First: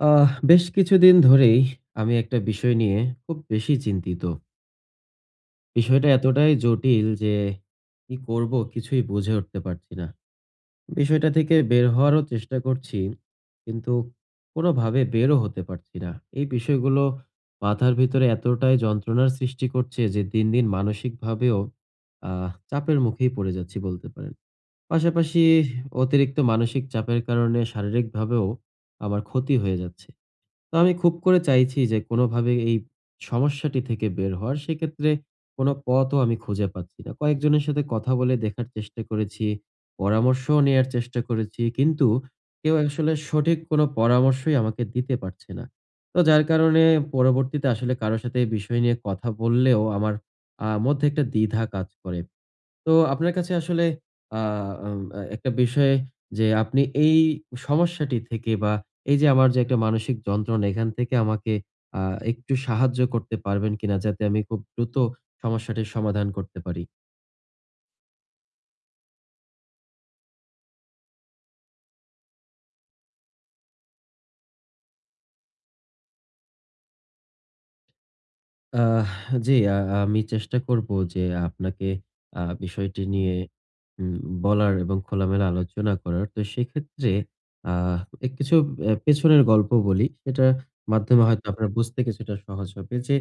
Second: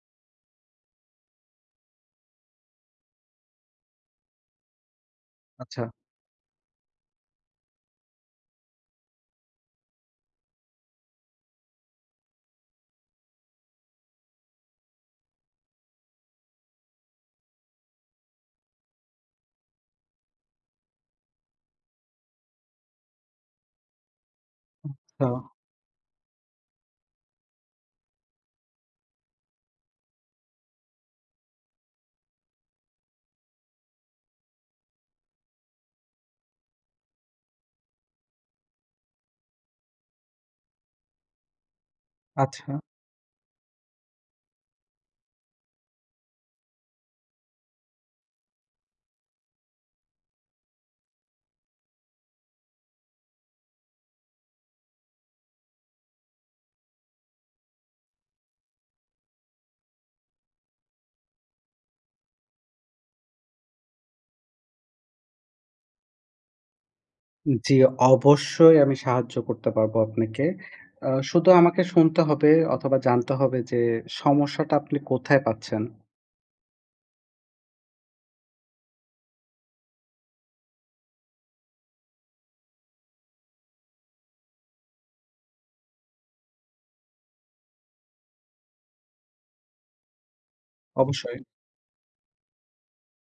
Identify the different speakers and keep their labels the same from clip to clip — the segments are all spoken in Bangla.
Speaker 1: আহ। বেশ কিছুদিন ধরেই আমি একটা বিষয় নিয়ে খুব বেশি চিন্তিত।
Speaker 2: আচ্ছা।
Speaker 1: বিষয়টা এতটাই জটিল যে, কি করব কিছুই বুঝে উঠতে পারছি না। বিষয়টা থেকে বের হওয়ারও চেষ্টা করছি কিন্তু কোনভাবে বেরও হতে পারছি না। এই বিষয়গুলো মাথার ভিতরে এতটাই যন্ত্রণার সৃষ্টি করছে যে, দিন, দিন মানসিকভাবেও আহ চাপের মুখেই পড়ে যাচ্ছি বলতে পারেন।
Speaker 2: আচ্ছা।
Speaker 1: পাশাপাশি অতিরিক্ত মানসিক চাপের কারণে শারীরিকভাবেও আমার ক্ষতি হয়ে যাচ্ছে। তো আমি খুব করে চাইছি যে কোন ভাবে এই সমস্যাটি থেকে বের হওয়ার সেক্ষেত্রে কোন পথও আমি খুঁজে পাচ্ছি না। কয়েকজনের সাথে কথা বলে দেখার চেষ্টা করেছি, পরামর্শও নেয়ার চেষ্টা করেছি। কিন্তু
Speaker 2: আচ্ছা।
Speaker 1: কেউ আসলে সঠিক কোন পরামর্শই আমাকে দিতে পারছে না। তো যার কারণে পরবর্তীতে আসলে কারো সাথে এই বিষয় নিয়ে কথা বললেও আমার আ মধ্যে একটা দ্বিধা কাজ করে। তো আপনার কাছে আসলে আ আম অ্যা একটা বিষয় যে আপনি এই সমস্যাটি থেকে বা এই যে আমার যে একটা মানসিক যন্ত্রণা এখান থেকে আমাকে আ একটু সাহায্য করতে পারবেন কিনা? যাতে আমি খুব দ্রুত সমস্যাটির সমাধান করতে পারি?
Speaker 2: উ জি, অবশ্যই আমি সাহায্য করতে পারবো আপনাকে। আ শুধু আমাকে শুনতে হবে অথবা জানতে হবে যে, সমস্যাটা আপনি কোথায় পাচ্ছেন?
Speaker 1: আহ জি, আ আমি চেষ্টা করব যে, আপনাকে আ বিষয়টি নিয়ে উ বলার এবং খোলামেলা আলোচনা করার। তো সেক্ষেত্রে আ এ কিছু এ্যা পেছনের গল্প বলি। এটার মাধ্যমে
Speaker 2: অবশ্যই।
Speaker 1: হয়তো আপনারা বুঝতে কিছুটা সহজ হবে। যে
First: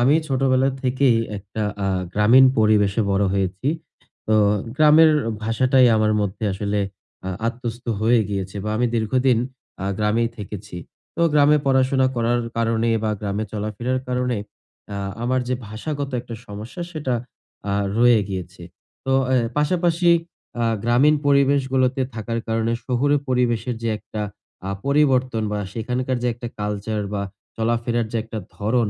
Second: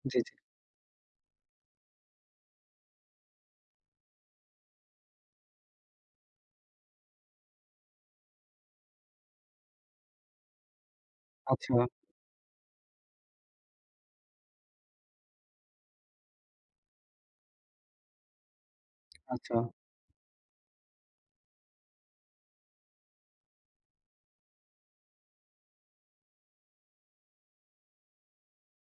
Speaker 1: আমি
Speaker 2: জি, জি।
Speaker 1: ছোটবেলা থেকেই একটা আ গ্রামীণ পরিবেশে বড় হয়েছি। তো গ্রামের ভাষাটাই আমার মধ্যে আসলে আ আত্মস্ত হয়ে গিয়েছে। বা আমি দীর্ঘদিন আ গ্রামেই থেকেছি। তো গ্রামে
Speaker 2: আচ্ছা।
Speaker 1: পড়াশোনা করার কারণে বা গ্রামে চলাফেরা কারণে আ আমার যে ভাষাগত একটা সমস্যা, সেটা আ রয়ে গিয়েছে। তো এ্যা
Speaker 2: আচ্ছা।
Speaker 1: পাশাপাশি আ গ্রামীণ পরিবেশগুলোতে থাকার কারণে শহুরে পরিবেশের যে একটা আ পরিবর্তন বা সেখানকার যে একটা কালচার বা চলাফেরার যে একটা ধরন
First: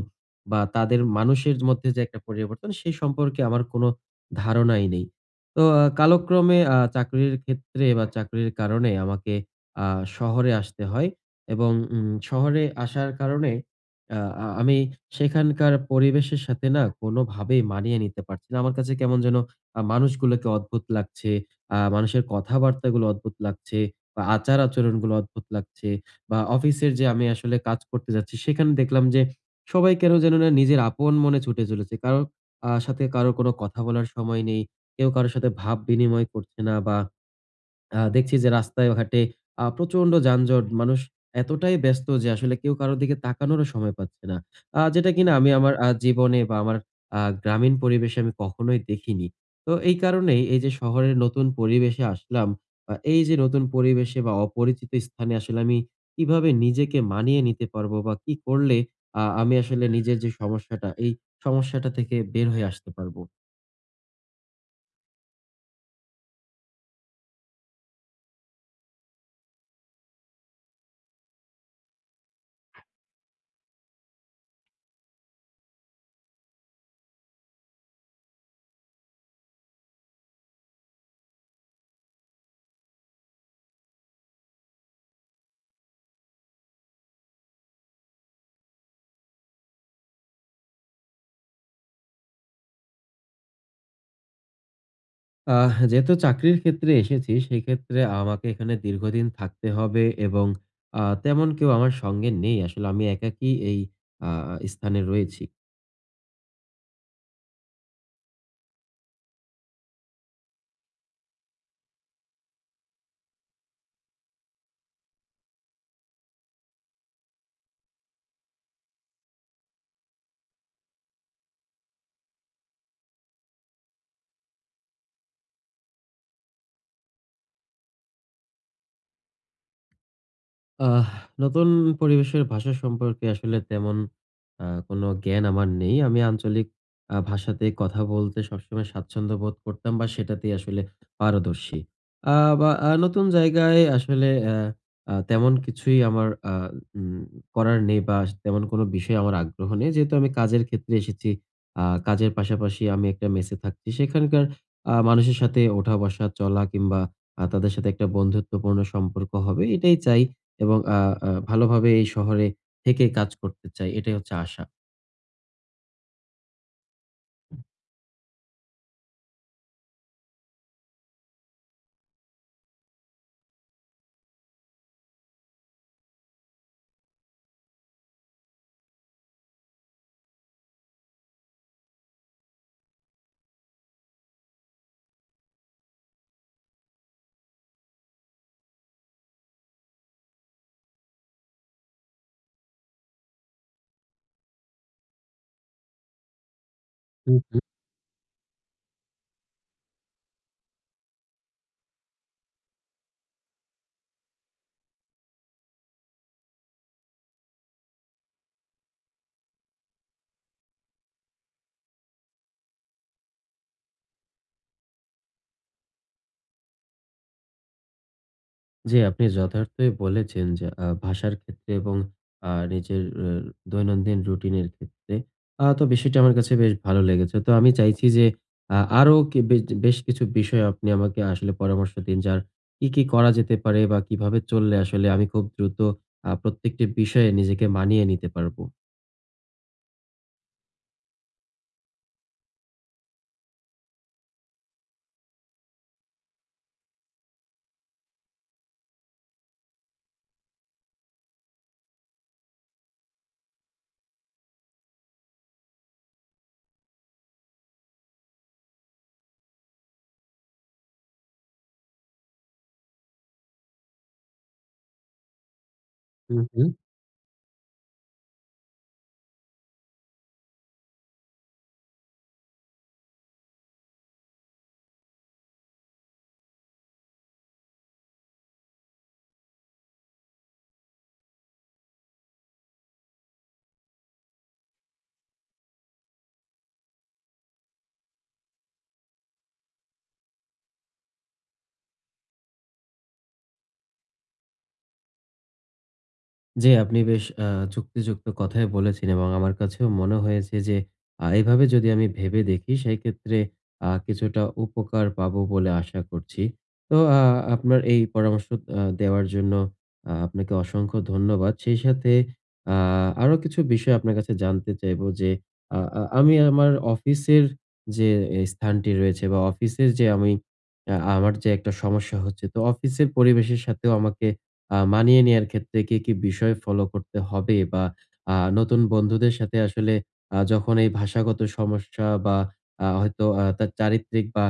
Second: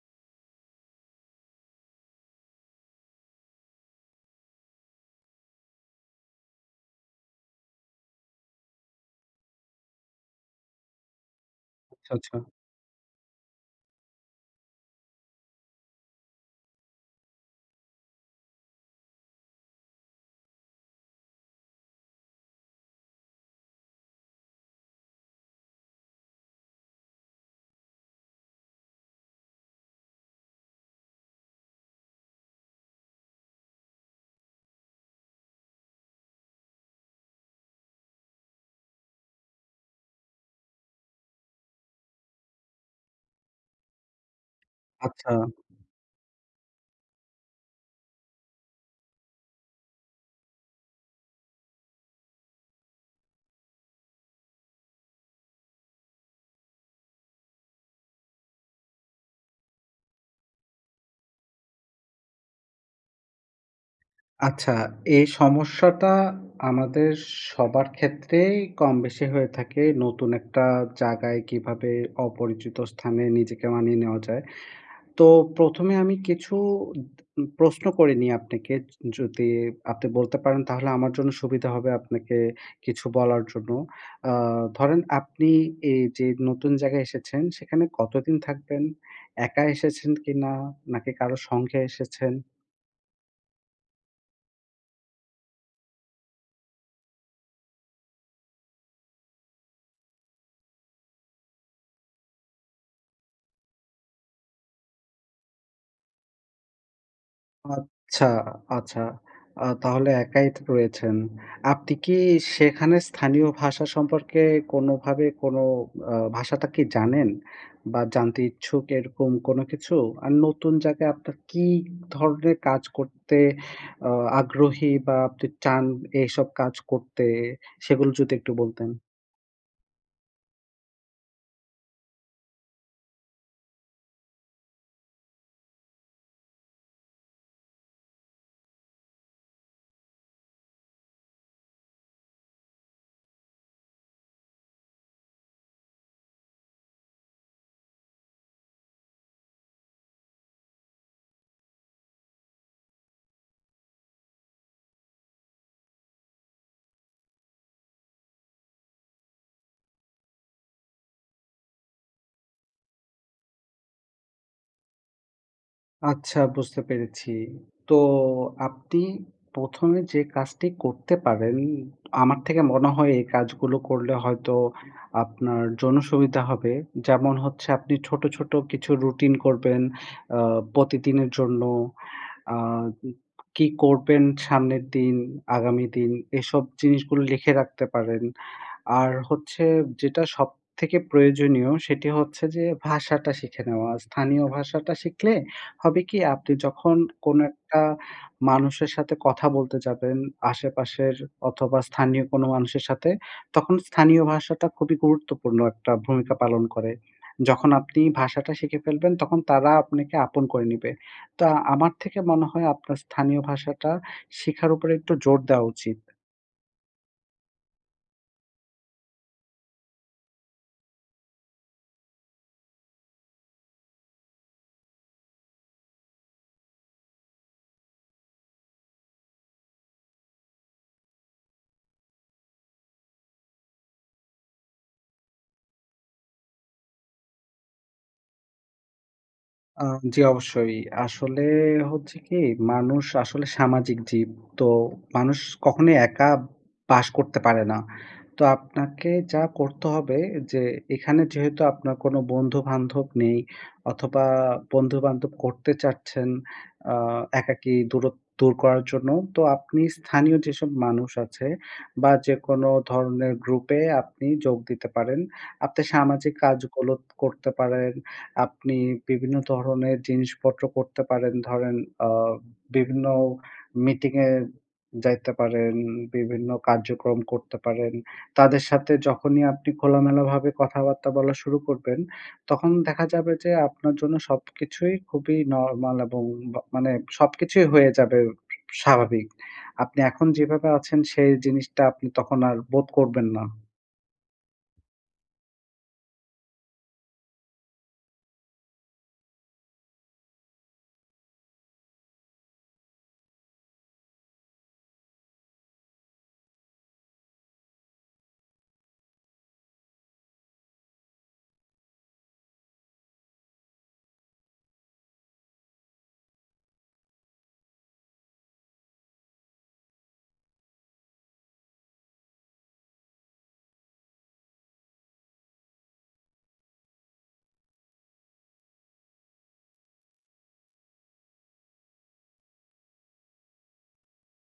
Speaker 1: বা তাদের মানুষের মধ্যে যে একটা পরিবর্তন, সেই সম্পর্কে আমার কোনো ধারণাই নেই। তো আ কালক্রমে আ চাকরির ক্ষেত্রে বা চাকরির কারণে আমাকে আ শহরে আসতে হয় এবং উম
Speaker 2: আচ্ছা, আচ্ছা।
Speaker 1: শহরে আসার কারণে আ আ আমি সেখানকার পরিবেশের সাথে না? কোনভাবেই মানিয়ে নিতে পারছি না। আমার কাছে কেমন যেন আ মানুষগুলোকে অদ্ভুত লাগছে। আ মানুষের কথাবার্তাগুলো অদ্ভুত লাগছে বা আচার-আচরণগুলো অদ্ভুত লাগছে বা অফিসের যে আমি আসলে কাজ করতে যাচ্ছি সেখানে দেখলাম যে, সবাই কেনো যেন না, নিজের আপন মনে ছুটে চলেছে। কারো আ সাথে কারো কোনো কথা বলার সময় নেই। কেউ কারো সাথে ভাব বিনিময় করছে না বা আ দেখছি যে রাস্তায় ঘাটে আ প্রচণ্ড যানজট মানুষ এতটাই ব্যস্ত যে আসলে কেউ কারো দিকে তাকানোরও সময় পাচ্ছে না। আ যেটা কিনা
Speaker 2: আচ্ছা।
Speaker 1: আমি আমার আ জীবনে বা আমার আ গ্রামীণ পরিবেশে আমি কখনোই দেখিনি। তো এই কারণেই এই যে শহরের নতুন পরিবেশে আসলাম বা এই যে নতুন পরিবেশে বা অপরিচিত স্থানে আসলে আমি কিভাবে নিজেকে মানিয়ে নিতে পারবো বা কি করলে আ আমি আসলে নিজের যে সমস্যাটা এই সমস্যাটা থেকে বের হয়ে আসতে পারবো?
Speaker 2: আচ্ছা এই সমস্যাটা আমাদের সবার ক্ষেত্রেই কমবেশি হয়ে থাকে, নতুন একটা জায়গায় কিভাবে অপরিচিত স্থানে নিজেকে মানিয়ে নেওয়া যায়? তো প্রথমে এ আমি কিছু উদ উম প্রশ্ন করে নিই আপনাকে য যদি আপনি বলতে পারেন, তাহলে আমার জন্য সুবিধা হবে আপনাকে কিছু বলার জন্য। আ ধরেন আপনি এই যে নতুন জায়গায় এসেছেন, সেখানে কতদিন থাকবেন? একা এসেছেন কিনা? নাকি কারো সঙ্গে এসেছেন?
Speaker 1: আহ যেহেতু চাকরির ক্ষেত্রে এসেছি, সেইক্ষেত্রে আমাকে এখানে দীর্ঘদিন থাকতে হবে এবং আ তেমন কেউ আমার সঙ্গে নেই। আসলে আমি একাকী এই আ স্থানে রয়েছি।
Speaker 2: আচ্ছা, আচ্ছা আ তাহলে একাই থ রয়েছেন। আপনি কি সেখানে স্থানীয় ভাষা সম্পর্কে কোনোভাবে কোনো আ ভাষাটা কি জানেন বা জানতে ইচ্ছুক, এরকম কোনো কিছু? আর নতুন জায়গায় আপনার কি ধরনের কাজ করতে আ আগ্রহী বা আপনি চান এইসব কাজ করতে? সেগুলো যদি একটু বলতেন?
Speaker 1: আহ নতুন পরিবেশের ভাষা সম্পর্কে আসলে তেমন আ কোনো জ্ঞান আমার নেই। আমি আঞ্চলিক আ ভাষাতেই কথা বলতে সবসময় স্বাচ্ছন্দ্য বোধ করতাম বা সেটাতেই আসলে পারদর্শী। আ বা আ নতুন জায়গায় আসলে অ্যা আ তেমন কিছুই আমার আ উম করার নেই বা স তেমন কোনো বিষয়ে আমার আগ্রহ নেই। যেহেতু আমি কাজের ক্ষেত্রে এসেছি, আ কাজের পাশাপাশি আমি একটা মেসে থাকছি। সেখানকার আ মানুষের সাথে ওঠা-বসা, চলা কিংবা আ তাদের সাথে একটা বন্ধুত্বপূর্ণ সম্পর্ক হবে এটাই চাই। এবং আ আ ভালোভাবে এই শহরে থেকে কাজ করতে চাই। এটাই হচ্ছে আশা।
Speaker 2: আচ্ছা বুঝতে পেরেছি। তো আপনি ১ম এ যে কাজটি করতে পারেন, আমার থেকে মনে হয় এই কাজগুলো করলে হয়তো আপনার জন্য সুবিধা হবে। যেমন হচ্ছে আপনি ছোট, ছোট কিছু রুটিন করবেন অ্যা প্রতিদিনের জন্য। আ কি করবেন সামনের দিন, আগামী দিন এসব জিনিসগুলো লিখে রাখতে পারেন। আর হচ্ছে যেটা সবথেকে প্রয়োজনীয়, সেটি হচ্ছে যে ভাষাটা শিখে নেওয়া। স্থানীয় ভাষাটা শিখলে হবে কি? আপনি যখন
Speaker 1: হু,
Speaker 2: কোনো
Speaker 1: হু।
Speaker 2: একটা মানুষের সাথে কথা বলতে যাবেন, আশেপাশের অথবা স্থানীয় কোনো মানুষের সাথে, তখন স্থানীয় ভাষাটা খুবই গুরুত্বপূর্ণ একটা ভূমিকা পালন করে। যখন আপনি ভাষাটা শিখে ফেলবেন, তখন তারা আপনাকে আপন করে নিবে। তো আমার থেকে মনে হয় আপনার স্থানীয় ভাষাটা শিখার উপরে একটু জোর দেওয়া উচিত।
Speaker 1: জি আপনি যথার্থই বলেছেন যে আ ভাষার ক্ষেত্রে এবং আ নিজের এর দৈনন্দিন রুটিন এর ক্ষেত্রে। আ তো বিষয়টা আমার কাছে বেশ ভালো লেগেছে। তো আমি চাইছি যে আ আরও কি বেজ বেশ কিছু বিষয়ে আপনি আমাকে আসলে পরামর্শ দিন যার কি, কি করা যেতে পারে বা কিভাবে চললে আসলে আমি খুব দ্রুত আ প্রত্যেকটি বিষয়ে নিজেকে মানিয়ে নিতে পারব।
Speaker 2: আ জি অবশ্যই আসলে হচ্ছে কি মানুষ আসলে সামাজিক জীব তো মানুষ কখনোই একা বাস করতে পারে না। তো আপনাকে যা করতে হবে যে এখানে যেহেতু আপনার কোনো বন্ধু-বান্ধব নেই অথবা বন্ধুবান্ধব করতে চাচ্ছেন আ একাকী দূরত্ব দূর করার জন্য। তো আপনি স্থানীয় যেসব মানুষ আছে বা যেকোন ধরনের গ্রুপে আপনি যোগ দিতে পারেন। আপনি সামাজিক
Speaker 1: হু, হুম।
Speaker 2: কাজগুলো করতে পারেন। আপনি বিভিন্ন ধরনের জিনিসপত্র করতে পারেন। ধরেন আ বিভিন্ন মিটিং এ যাইতে পারেন বিভিন্ন কার্যক্রম করতে পারেন। তাদের সাথে যখনই আপনি খোলামেলা ভাবে কথাবার্তা বলা শুরু করবেন, তখন দেখা যাবে যে আপনার জন্য সবকিছুই খুবই নরমাল এবং বা মানে সবকিছুই হয়ে যাবে স্বাভাবিক। আপনি এখন যেভাবে আছেন সেই জিনিসটা আপনি তখন আর বোধ করবেন না।
Speaker 1: জ্বি। আপনি বেশ অ্যা যুক্তিযুক্ত কথাই বলেছে এবং আমার কাছেও মনে হয়েছে যে আ এভাবে যদি আমি ভেবে দেখি সেইক্ষেত্রে আ কিছুটা উপকার পাবো বলে আশা করছি। তো আ আপনার এই পরামর্শ অ্যা দেওয়ার জন্য আ আপনাকে অসংখ্য ধন্যবাদ। সেই সাথে আ আরও কিছু বিষয় আপনার কাছে জানতে চাইবো। যে আ আ আমি আমার অফিসের যে স্থানটি রয়েছে বা অফিসে যে আমি অ্যা আমার যে একটা সমস্যা হচ্ছে। তো অফিসের পরিবেশের সাথেও আমাকে আ মানিয়ে নেওয়ার ক্ষেত্রে কি, কি বিষয় ফলো করতে হবে বা আ নতুন বন্ধুদের সাথে আসলে আ যখন এই ভাষাগত সমস্যা বা আ হয়তো আ তার চারিত্রিক বা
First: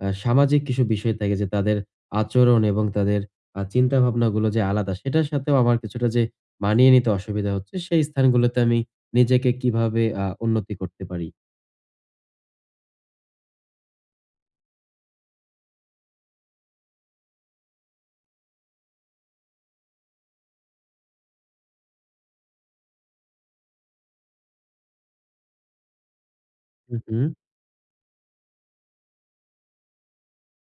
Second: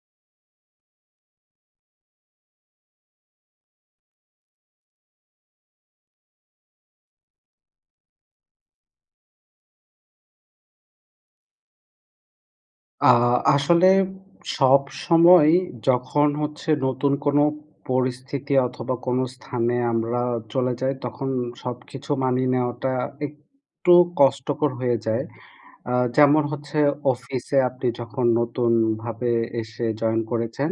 Speaker 1: অ্যা সামাজিক কিছু বিষয় থাকে। যে তাদের আচরণ এবং তাদের আ চিন্তাভাবনাগুলো যে আলাদা, সেটার সাথেও আমার কিছুটা যে মানিয়ে নিতে অসুবিধা হচ্ছে। সেই স্থানগুলোতে আমি নিজেকে কিভাবে আ উন্নতি করতে পারি?
Speaker 2: আ আসলে সবসময় যখন হচ্ছে নতুন কোনো পরিস্থিতি অথবা কোনো স্থানে আমরা চলে যাই, তখন সবকিছু মানিয়ে নেওয়াটা একটু কষ্টকর হয়ে যায়। আ যেমন হচ্ছে
Speaker 1: হু, হু।
Speaker 2: অফিসে আপনি যখন নতুনভাবে এসে জয়েন করেছেন,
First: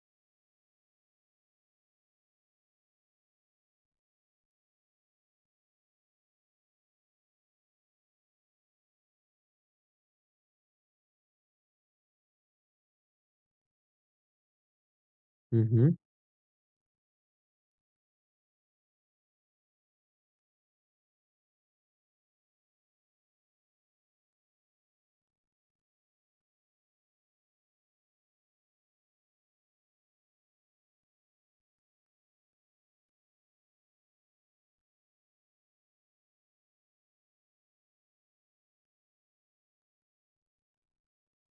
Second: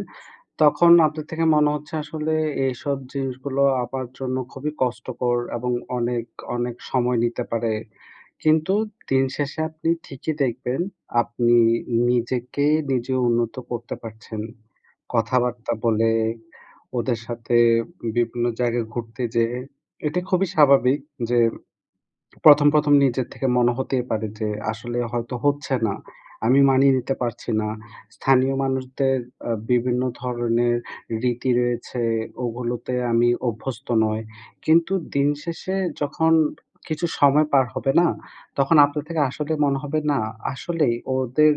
Speaker 2: তখন আপনার থেকে মনে হচ্ছে আসলে এইসব জিনিসগুলো আমার জন্য খুবই কষ্টকর, এবং অনেক, অনেক সময় নিতে পারে। কিন্তু দিন শেষে আপনি ঠিকই দেখবেন আপনি নিজেকে নিজে উন্নত করতে পারছেন।
Speaker 1: হু,
Speaker 2: কথাবার্তা
Speaker 1: হু।
Speaker 2: বলে, ওদের সাথে বিভিন্ন জায়গায় ঘুরতে যেয়ে। এটা খুবই স্বাভাবিক যে ১ম, ১ম নিজের থেকে মনে হতেই পারে যে "আসলে হয়তো হচ্ছে না আমি মানিয়ে নিতে পারছি না। স্থানীয় মানুষদের আ বিভিন্ন ধরনের রীতি রয়েছে, ওগুলোতে আমি অভ্যস্ত নই।" কিন্তু দিন শেষে যখন কিছু সময় পার হবে না? তখন আপনার থেকে আসলে মনে হবে "না আসলেই ওদের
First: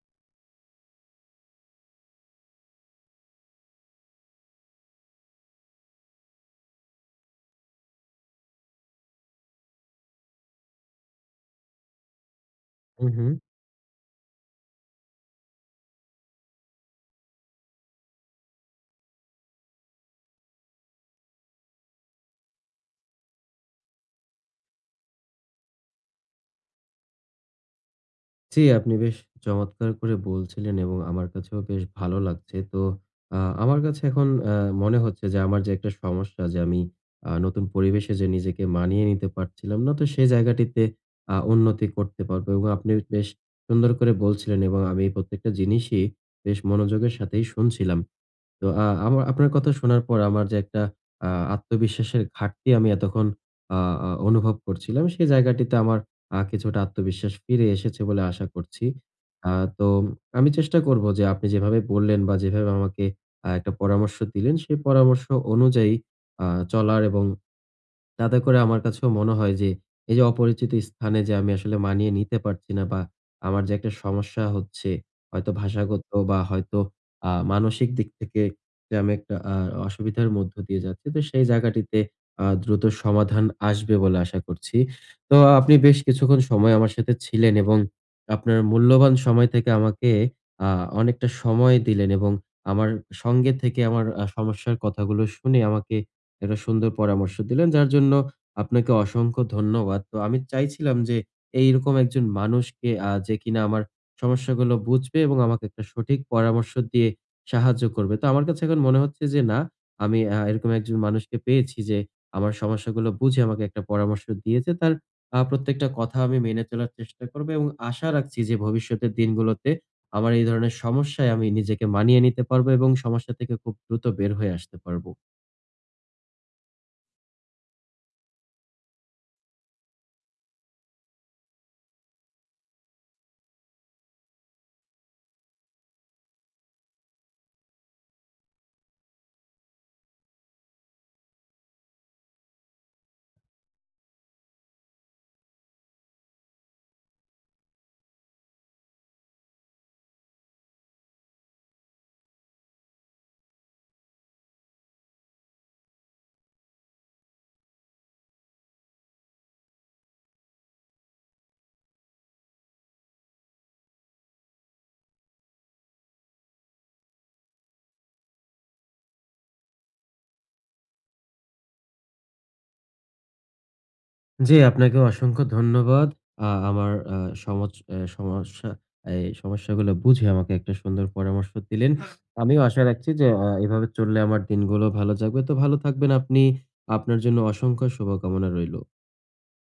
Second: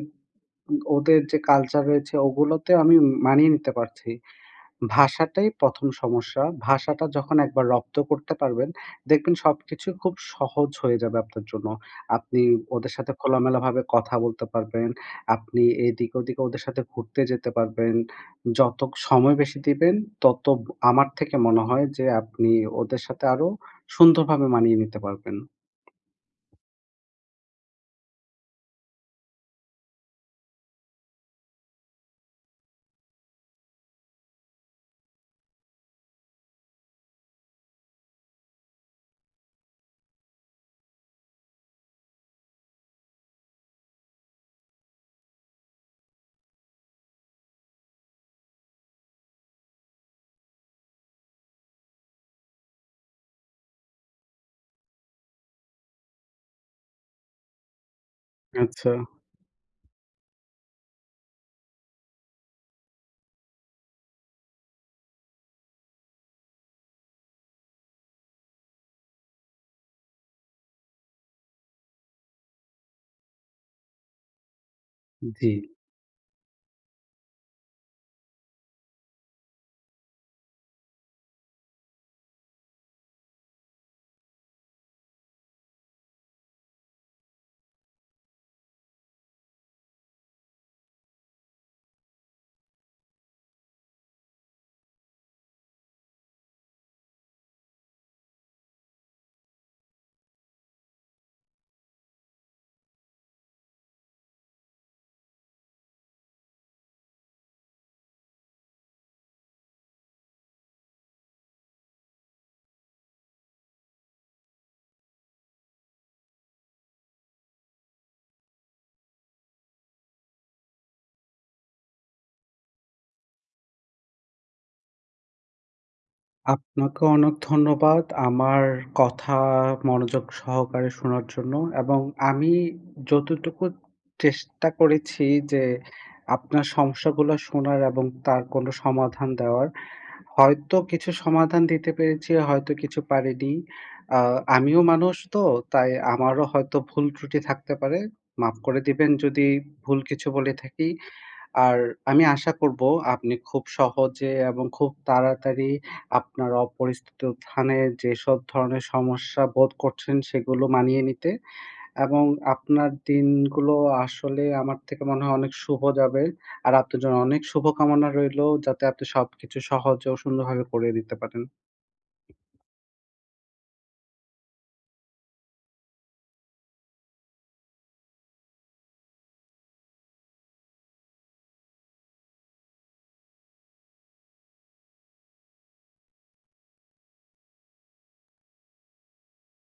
Speaker 2: উম ওদের যে কালচার রয়েছে ওগুলোতে আমি মানিয়ে নিতে পারছি।" ভাষাটাই ১ম সমস্যা। ভাষাটা যখন একবার রপ্ত করতে পারবেন, দেখবেন সবকিছু খুব সহজ হয়ে যাবে আপনার জন্য। আপনি ওদের
Speaker 1: হু,
Speaker 2: সাথে
Speaker 1: হু।
Speaker 2: খোলামেলাভাবে কথা বলতে পারবেন। আপনি এইদিকে ওদিকে ওদের সাথে ঘুরতে যেতে পারবেন। যত সময় বেশি দিবেন, তত আমার থেকে মনে হয় যে আপনি ওদের সাথে আরো সুন্দরভাবে মানিয়ে নিতে পারবেন।
Speaker 1: জ্বি, আপনি বেশ চমৎকার করে বলছিলেন এবং আমার কাছেও বেশ ভালো লাগছে। তো আ আমার কাছে এখন অ্যা মনে হচ্ছে যে, আমার যে একটা সমস্যা যে আমি আ নতুন পরিবেশে যে নিজেকে মানিয়ে নিতে পারছিলাম না, তো সেই জায়গাটিতে আ উন্নতি করতে পারবো এবং আপনি বেশ সুন্দর করে বলছিলেন এবং আমি এই প্রত্যেকটা জিনিসই বেশ মনোযোগের সাথেই শুনছিলাম। তো আ আমা আপনার কথা শোনার পর আমার যে একটা আ আত্মবিশ্বাসের ঘাটতি আমি এতক্ষণ আ আ অনুভব করছিলাম, সেই জায়গাটিতে আমার আ কিছুটা আত্মবিশ্বাস ফিরে এসেছে বলে আশা করছি।
Speaker 2: আচ্ছা।
Speaker 1: আ তো আমি চেষ্টা করব যে আপনি যেভাবে বললেন বা যেভাবে আমাকে আ একটা পরামর্শ দিলেন সেই পরামর্শ অনুযায়ী আ চলার এবং তাতে করে আমার কাছেও মনে হয় যে, এই যে অপরিচিত স্থানে যে আমি আসলে মানিয়ে নিতে পারছি না বা আমার যে একটা সমস্যা হচ্ছে, হয়তো
Speaker 2: জ্বি।
Speaker 1: ভাষাগত বা হয়তো আ মানসিক দিক থেকে যে আমি একটা আ অসুবিধার মধ্য দিয়ে যাচ্ছি, তো সেই জায়গাটিতে আ দ্রুত সমাধান আসবে বলে আশা করছি। তো আপনি বেশ কিছুক্ষণ সময় আমার সাথে ছিলেন এবং আপনার মূল্যবান সময় থেকে আমাকে আ অনেকটা সময় দিলেন, এবং আমার সঙ্গে থেকে আমার সমস্যার কথাগুলো শুনে আমাকে একটা সুন্দর পরামর্শ দিলেন, যার জন্য আপনাকে অসংখ্য ধন্যবাদ। তো আমি চাইছিলাম যে এইরকম একজন মানুষকে আ যে কিনা আমার সমস্যাগুলো বুঝবে এবং আমাকে একটা সঠিক পরামর্শ দিয়ে সাহায্য করবে। তো আমার কাছে এখন মনে হচ্ছে যে না আমি আ এরকম একজন মানুষকে যে, আমার সমস্যাগুলো বুঝে আমাকে একটা পরামর্শ দিয়েছে। তার আ প্রত্যেকটা কথা আমি মেনে চলার চেষ্টা করব এবং আশা রাখছি যে ভবিষ্যতের দিনগুলোতে আমার এই ধরনের সমস্যায় আমি নিজেকে মানিয়ে নিতে পারবো এবং সমস্যা থেকে খুব দ্রুত বের হয়ে আসতে পারবো।
Speaker 2: আপনাকেও অনেক ধন্যবাদ আমার কথা মনোযোগ সহকারে শোনার জন্য। এবং আমি যতটুকু চেষ্টা করেছি যে আপনার সমস্যাগুলো শোনার এবং তার কোনো সমাধান দেওয়ার। হয়তো কিছু সমাধান দিতে পেরেছি, হয়তো কিছু পারিনি। আ আমিও মানুষ তো, তাই আমারও হয়তো ভুল ত্রুটি থাকতে পারে। মাফ করে দিবেন যদি ভুল কিছু বলে থাকি। আর আমি আশা করব আপনি খুব সহজে এবং খুব তাড়াতাড়ি আপনার অপরিচিত স্থানে যেসব ধরনের সমস্যা বোধ করছেন, সেগুলো মানিয়ে নিতে। এবং আপনার দিনগুলো আসলে আমার থেকে মনে হয় অনেক শুভ যাবে। আর আপনার জন্য অনেক শুভকামনা রইলো যাতে আপনি সবকিছু সহজে ও সুন্দরভাবে করে নিতে পারেন।
Speaker 1: জ্বি, আপনাকে অসংখ্য ধন্যবাদ। আ আমার আ সমচ এ সমস্যা এই সমস্যাগুলো বুঝে আমাকে একটা সুন্দর পরামর্শ দিলেন। আমিও আশা রাখছি যে অ্যা এভাবে চললে আমার দিনগুলো ভালো যাবে। তো ভালো থাকবেন আপনি আপনার জন্য অসংখ্য শুভকামনা রইলো।